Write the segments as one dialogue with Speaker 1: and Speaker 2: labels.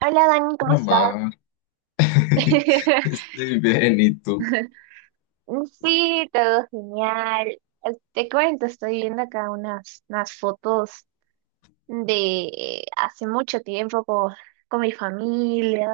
Speaker 1: Hola Dani, ¿cómo
Speaker 2: Hola,
Speaker 1: estás?
Speaker 2: Mar. Estoy bien, ¿y tú?
Speaker 1: Sí, todo genial. Te cuento, estoy viendo acá unas fotos de hace mucho tiempo con mi familia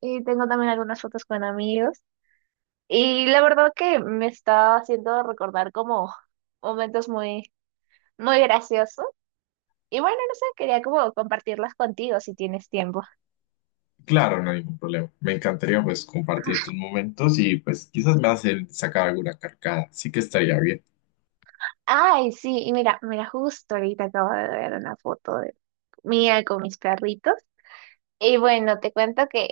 Speaker 1: y tengo también algunas fotos con amigos. Y la verdad que me está haciendo recordar como momentos muy, muy graciosos. Y bueno, no sé, quería como compartirlas contigo si tienes tiempo.
Speaker 2: Claro, no hay ningún problema. Me encantaría pues compartir estos momentos y pues quizás me hacen sacar alguna carcada. Sí que estaría bien.
Speaker 1: Ay, sí, y mira, mira, justo ahorita acabo de ver una foto de mía con mis perritos. Y bueno, te cuento que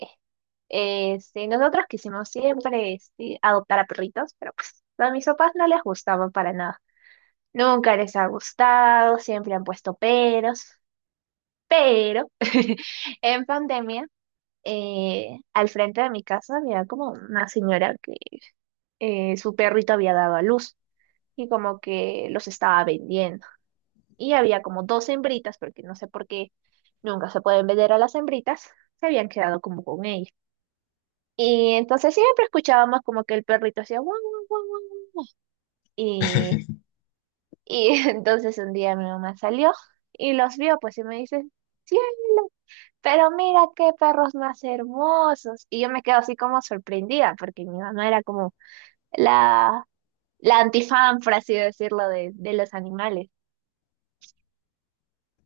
Speaker 1: este, nosotros quisimos siempre este, adoptar a perritos, pero pues a mis papás no les gustaban para nada. Nunca les ha gustado, siempre han puesto peros. Pero en pandemia, al frente de mi casa había como una señora que su perrito había dado a luz y como que los estaba vendiendo. Y había como dos hembritas, porque no sé por qué nunca se pueden vender a las hembritas, se habían quedado como con ella. Y entonces siempre escuchábamos como que el perrito hacía guau, guau, guau, guau. Y, y entonces un día mi mamá salió y los vio, pues y me dice, cielo, pero mira qué perros más hermosos. Y yo me quedo así como sorprendida, porque mi mamá era como la, la antifan, por así decirlo, de los animales.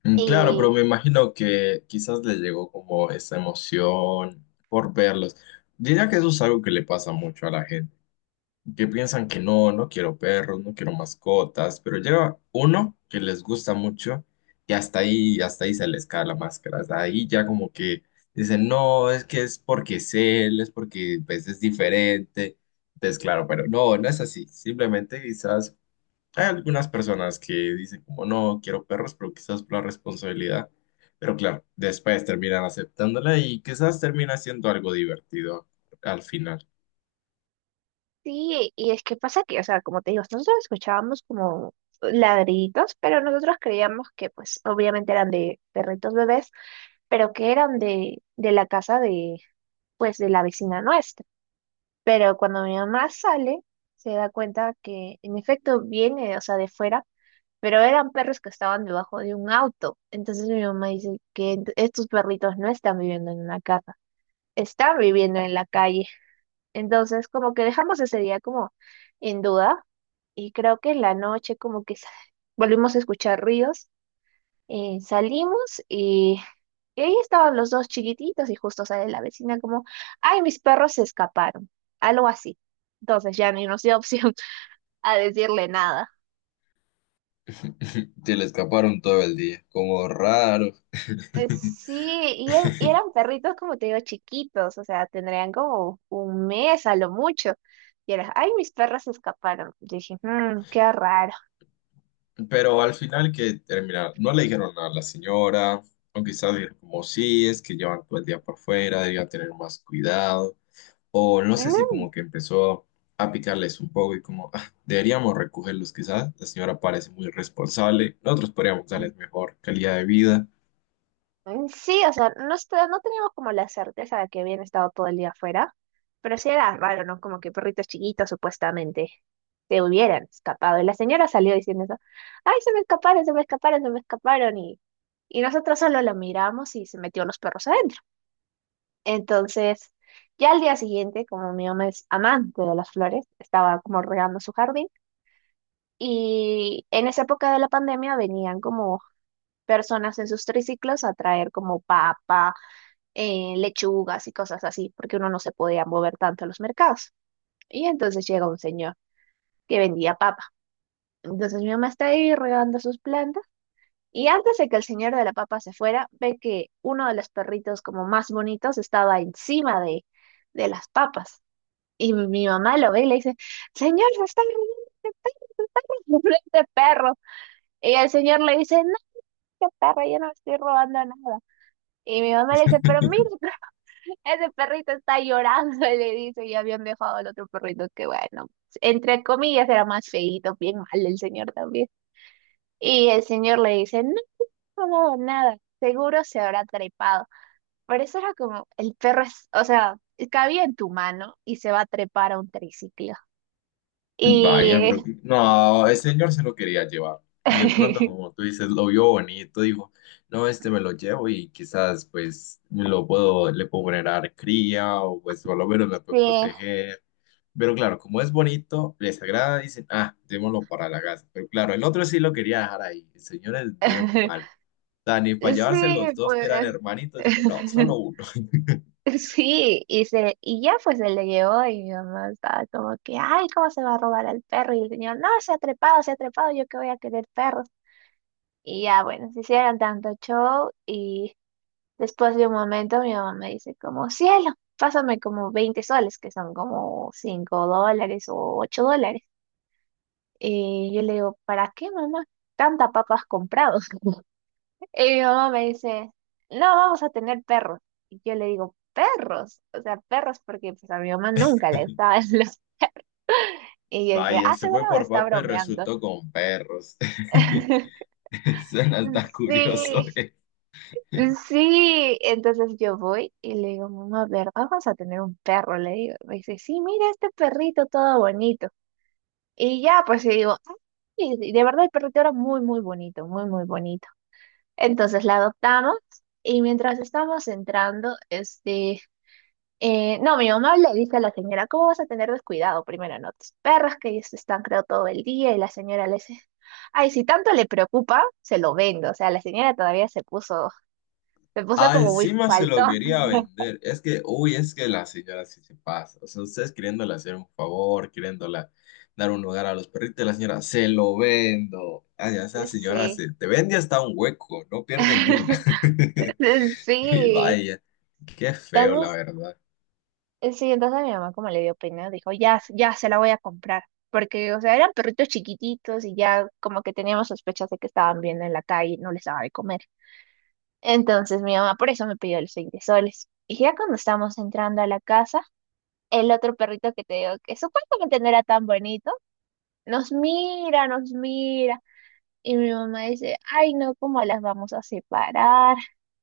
Speaker 2: Mm, claro,
Speaker 1: Y
Speaker 2: pero me imagino que quizás les llegó como esa emoción por verlos. Diría que eso es algo que le pasa mucho a la gente, que piensan que no, no quiero perros, no quiero mascotas, pero llega uno que les gusta mucho y hasta ahí se les cae la máscara, hasta ahí ya como que dicen, no, es que es porque es él, es porque pues, es diferente, entonces claro, pero no, no es así, simplemente quizás hay algunas personas que dicen como no, quiero perros, pero quizás por la responsabilidad, pero claro, después terminan aceptándola y quizás termina siendo algo divertido al final.
Speaker 1: sí, y es que pasa que, o sea, como te digo, nosotros escuchábamos como ladriditos, pero nosotros creíamos que, pues, obviamente eran de perritos bebés, pero que eran de la casa de, pues, de la vecina nuestra. Pero cuando mi mamá sale, se da cuenta que, en efecto, viene, o sea, de fuera, pero eran perros que estaban debajo de un auto. Entonces mi mamá dice que estos perritos no están viviendo en una casa, están viviendo en la calle. Entonces, como que dejamos ese día como en duda y creo que en la noche como que volvimos a escuchar ríos, salimos y ahí estaban los dos chiquititos y justo sale la vecina como, ay, mis perros se escaparon, algo así. Entonces ya ni nos dio opción a decirle nada.
Speaker 2: Se le escaparon todo el día, como raro.
Speaker 1: Sí, y eran perritos, como te digo, chiquitos, o sea, tendrían como un mes a lo mucho. Y era, ay, mis perros se escaparon. Yo dije, "Mm, qué raro.
Speaker 2: Pero al final que terminaron, no le dijeron nada a la señora, o quizás dijeron como sí, es que llevan todo el día por fuera, debían tener más cuidado, o no sé
Speaker 1: No,
Speaker 2: si como que empezó a picarles un poco y como "Ah, deberíamos recogerlos quizás, la señora parece muy responsable, nosotros podríamos darles mejor calidad de vida".
Speaker 1: mm, sí, o sea, no, no teníamos como la certeza de que habían estado todo el día afuera, pero sí era raro, ¿no? Como que perritos chiquitos supuestamente se hubieran escapado. Y la señora salió diciendo eso, ay, se me escaparon, se me escaparon, se me escaparon. Y nosotros solo la miramos y se metió los perros adentro. Entonces, ya al día siguiente, como mi mamá es amante de las flores, estaba como regando su jardín. Y en esa época de la pandemia venían como personas en sus triciclos a traer como papas, lechugas y cosas así, porque uno no se podía mover tanto a los mercados. Y entonces llega un señor que vendía papa. Entonces mi mamá está ahí regando sus plantas. Y antes de que el señor de la papa se fuera, ve que uno de los perritos como más bonitos estaba encima de las papas. Y mi mamá lo ve y le dice, señor, se está robando este perro. Y el señor le dice, no, qué perro, yo no estoy robando nada. Y mi mamá le dice, pero mira, ese perrito está llorando, le dice, y habían dejado al otro perrito que, bueno, entre comillas era más feíto, bien mal el señor también. Y el señor le dice, no, no hago nada, seguro se habrá trepado. Pero eso era como, el perro es, o sea, cabía en tu mano y se va a trepar a un triciclo.
Speaker 2: Vaya, pero
Speaker 1: Y
Speaker 2: no, el señor se lo quería llevar. Y de pronto, como tú dices, lo vio bonito, dijo, no, este me lo llevo y quizás pues le puedo generar cría o pues por lo menos me
Speaker 1: sí,
Speaker 2: puede proteger. Pero claro, como es bonito, les agrada, dicen, ah, démoslo para la casa. Pero claro, el otro sí lo quería dejar ahí. El señor es bien malo. Dani, para llevarse los
Speaker 1: sí,
Speaker 2: dos que eran
Speaker 1: pues.
Speaker 2: hermanitos, dijo, no, solo uno.
Speaker 1: Sí, y ya pues se le llevó y mi mamá estaba como que, ay, ¿cómo se va a robar al perro? Y el señor, no, se ha trepado, yo que voy a querer perros. Y ya bueno, se hicieron tanto show y después de un momento mi mamá me dice como, cielo, pásame como 20 soles, que son como $5 o $8. Y yo le digo, ¿para qué mamá? Tanta papas comprado. Y mi mamá me dice, no, vamos a tener perros. Y yo le digo, perros, o sea, perros porque pues, a mi mamá nunca le gustaban los... Y yo dije,
Speaker 2: Vaya,
Speaker 1: ah,
Speaker 2: se
Speaker 1: seguro
Speaker 2: fue
Speaker 1: me
Speaker 2: por
Speaker 1: está
Speaker 2: papa y
Speaker 1: bromeando.
Speaker 2: resultó con perros. Suena hasta curioso,
Speaker 1: Sí, sí. Entonces yo voy y le digo, mamá, a ver vamos a tener un perro, le digo. Me dice, sí, mira este perrito todo bonito. Y ya, pues y digo, "Ay, y de verdad el perrito era muy, muy bonito, muy, muy bonito. Entonces la adoptamos y mientras estábamos entrando, este, no, mi mamá le dice a la señora, ¿cómo vas a tener descuidado? Primero, no, tus perros que ellos están creo todo el día y la señora le dice, ay, si tanto le preocupa, se lo vendo. O sea, la señora todavía se puso
Speaker 2: Ah,
Speaker 1: como muy
Speaker 2: encima se
Speaker 1: falto.
Speaker 2: lo quería vender. Es que, uy, es que la señora sí se pasa. O sea, ustedes queriéndole hacer un favor, queriéndola dar un lugar a los perritos, la señora, se lo vendo. Ah, ya esa señora
Speaker 1: Sí.
Speaker 2: se te vende hasta un hueco, no pierde ni una. Y
Speaker 1: Sí.
Speaker 2: vaya, qué feo, la
Speaker 1: Entonces,
Speaker 2: verdad.
Speaker 1: sí, entonces mi mamá como le dio pena, dijo, ya, ya se la voy a comprar. Porque, o sea, eran perritos chiquititos y ya como que teníamos sospechas de que estaban viendo en la calle y no les daba de comer. Entonces mi mamá por eso me pidió los 20 soles. Y ya cuando estábamos entrando a la casa, el otro perrito que te digo que supuestamente no era tan bonito, nos mira, nos mira. Y mi mamá dice, ay no, ¿cómo las vamos a separar?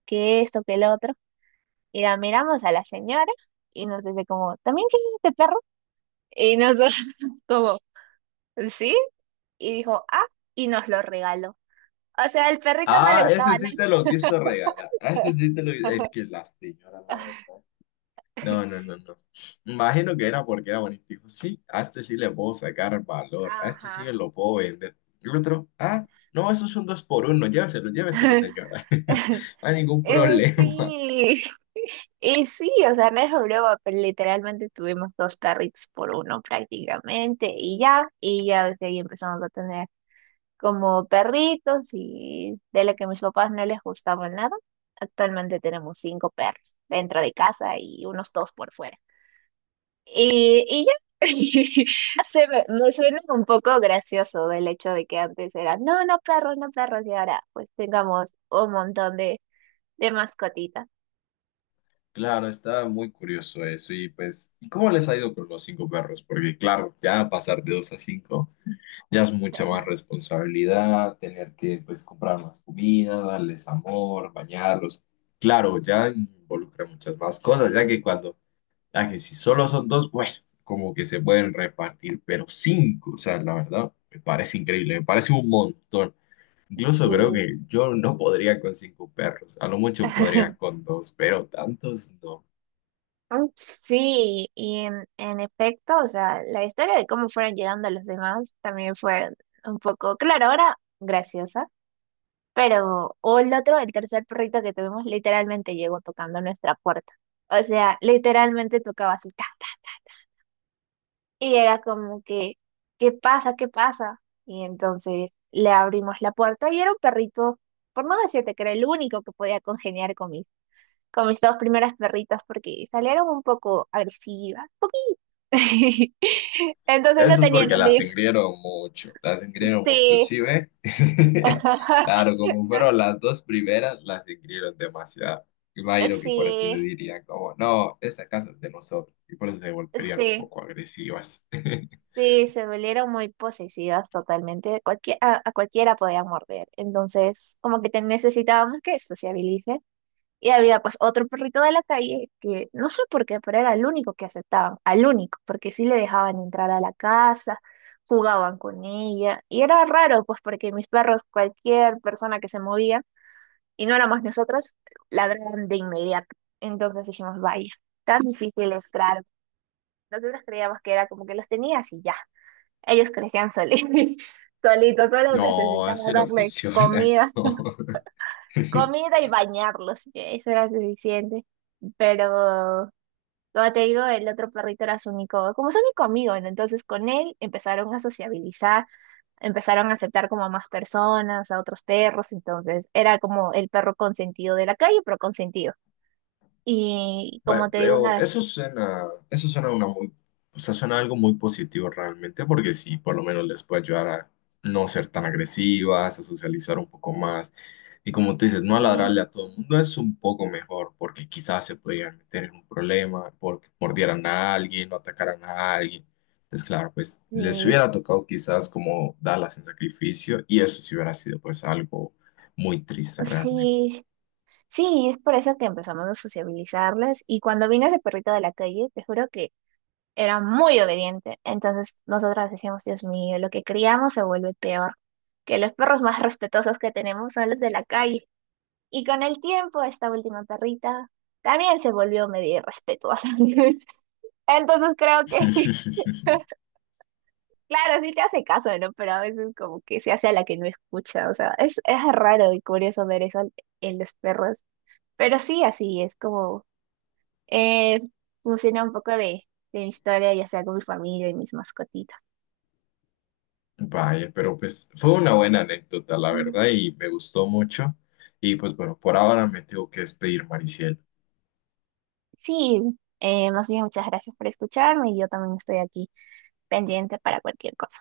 Speaker 1: Que esto, que el otro. Y la miramos a la señora y nos dice como, ¿también quieres este perro? Y nosotros como, ¿sí? Y dijo, ah, y nos lo regaló. O sea, al perrito no le
Speaker 2: Ah,
Speaker 1: gustaba
Speaker 2: ese
Speaker 1: nada.
Speaker 2: sí te lo quiso regalar. Ah, ese sí te lo... Es que la señora, la verdad. No, no, no, no. Imagino que era porque era bonito. Dijo, sí, a este sí le puedo sacar valor, a este sí me
Speaker 1: Ajá.
Speaker 2: lo puedo vender. El otro, ah, no, eso es un dos por uno, lléveselo, lléveselo, señora. No hay ningún problema.
Speaker 1: Sí. Y sí, o sea, no es broma, pero literalmente tuvimos dos perritos por uno prácticamente y ya desde ahí empezamos a tener como perritos y de lo que a mis papás no les gustaba nada, actualmente tenemos cinco perros dentro de casa y unos dos por fuera. Y ya, me suena un poco gracioso del hecho de que antes era, no, no perros, no perros, y ahora pues tengamos un montón de mascotitas.
Speaker 2: Claro, está muy curioso eso. Y pues, ¿y cómo les ha ido con los cinco perros? Porque claro, ya pasar de dos a cinco, ya es mucha más responsabilidad, tener que pues comprar más comida, darles amor, bañarlos. Claro, ya involucra muchas más cosas, ya que cuando... A que si solo son dos, bueno, como que se pueden repartir, pero cinco, o sea, la verdad, me parece increíble, me parece un montón. Incluso creo
Speaker 1: Sí.
Speaker 2: que yo no podría con cinco perros, a lo mucho podría con dos, pero tantos no.
Speaker 1: Mm, sí, y en efecto, o sea, la historia de cómo fueron llegando los demás también fue un poco, claro, ahora graciosa, pero o el otro, el tercer perrito que tuvimos, literalmente llegó tocando nuestra puerta. O sea, literalmente tocaba así, ta, ta, y era como que, ¿qué pasa? ¿Qué pasa? Y entonces le abrimos la puerta y era un perrito, por no decirte que era el único que podía congeniar con mis, dos primeras perritas porque salieron un poco agresivas. Entonces no
Speaker 2: Eso es
Speaker 1: tenía
Speaker 2: porque
Speaker 1: enemigos.
Speaker 2: las engrieron mucho,
Speaker 1: Sí.
Speaker 2: ¿sí ve? Claro, como fueron las dos primeras, las engrieron demasiado. Imagino que por eso
Speaker 1: Sí,
Speaker 2: dirían como, no, esa casa es de nosotros, y por eso se volverían un
Speaker 1: sí,
Speaker 2: poco agresivas.
Speaker 1: sí, se volvieron muy posesivas totalmente. A cualquiera podía morder. Entonces, como que te necesitábamos que sociabilice. Y había pues otro perrito de la calle que no sé por qué, pero era el único que aceptaban, al único, porque sí le dejaban entrar a la casa, jugaban con ella. Y era raro, pues porque mis perros, cualquier persona que se movía, y no éramos nosotros, ladraron de inmediato. Entonces dijimos, vaya, tan difícil es claro. Nosotros creíamos que era como que los tenías y ya. Ellos crecían solitos, solitos, solo
Speaker 2: No,
Speaker 1: necesitaba
Speaker 2: así no
Speaker 1: darle
Speaker 2: funciona.
Speaker 1: comida,
Speaker 2: No.
Speaker 1: comida y bañarlos. Y eso era suficiente. Pero, como te digo, el otro perrito era su único, como su único amigo, ¿no? Entonces con él empezaron a sociabilizar, empezaron a aceptar como a más personas, a otros perros, entonces era como el perro consentido de la calle, pero consentido. Y como
Speaker 2: Va,
Speaker 1: te digo
Speaker 2: pero
Speaker 1: una vez,
Speaker 2: eso suena una muy, o sea, suena algo muy positivo realmente, porque sí, por lo menos les puede ayudar a no ser tan agresivas, a socializar un poco más. Y como tú dices, no ladrarle
Speaker 1: sí,
Speaker 2: a todo el mundo es un poco mejor, porque quizás se podrían meter en un problema, porque mordieran a alguien o atacaran a alguien. Entonces, claro, pues les
Speaker 1: sí,
Speaker 2: hubiera tocado quizás como darlas en sacrificio, y eso sí hubiera sido pues algo muy triste realmente.
Speaker 1: sí, sí, es por eso que empezamos a sociabilizarles. Y cuando vino ese perrito de la calle, te juro que era muy obediente. Entonces nosotras decíamos, Dios mío, lo que criamos se vuelve peor, que los perros más respetuosos que tenemos son los de la calle. Y con el tiempo, esta última perrita también se volvió medio irrespetuosa. Entonces creo que claro, sí te hace caso, ¿no? Pero a veces como que se hace a la que no escucha, o sea, es raro y curioso ver eso en los perros, pero sí, así es como eh, funciona un poco de mi historia, ya sea con mi familia y mis mascotitas.
Speaker 2: Vaya, pero pues fue una buena anécdota, la
Speaker 1: Mm.
Speaker 2: verdad, y me gustó mucho. Y pues bueno, por ahora me tengo que despedir, Mariciel.
Speaker 1: Sí, más bien muchas gracias por escucharme y yo también estoy aquí pendiente para cualquier cosa.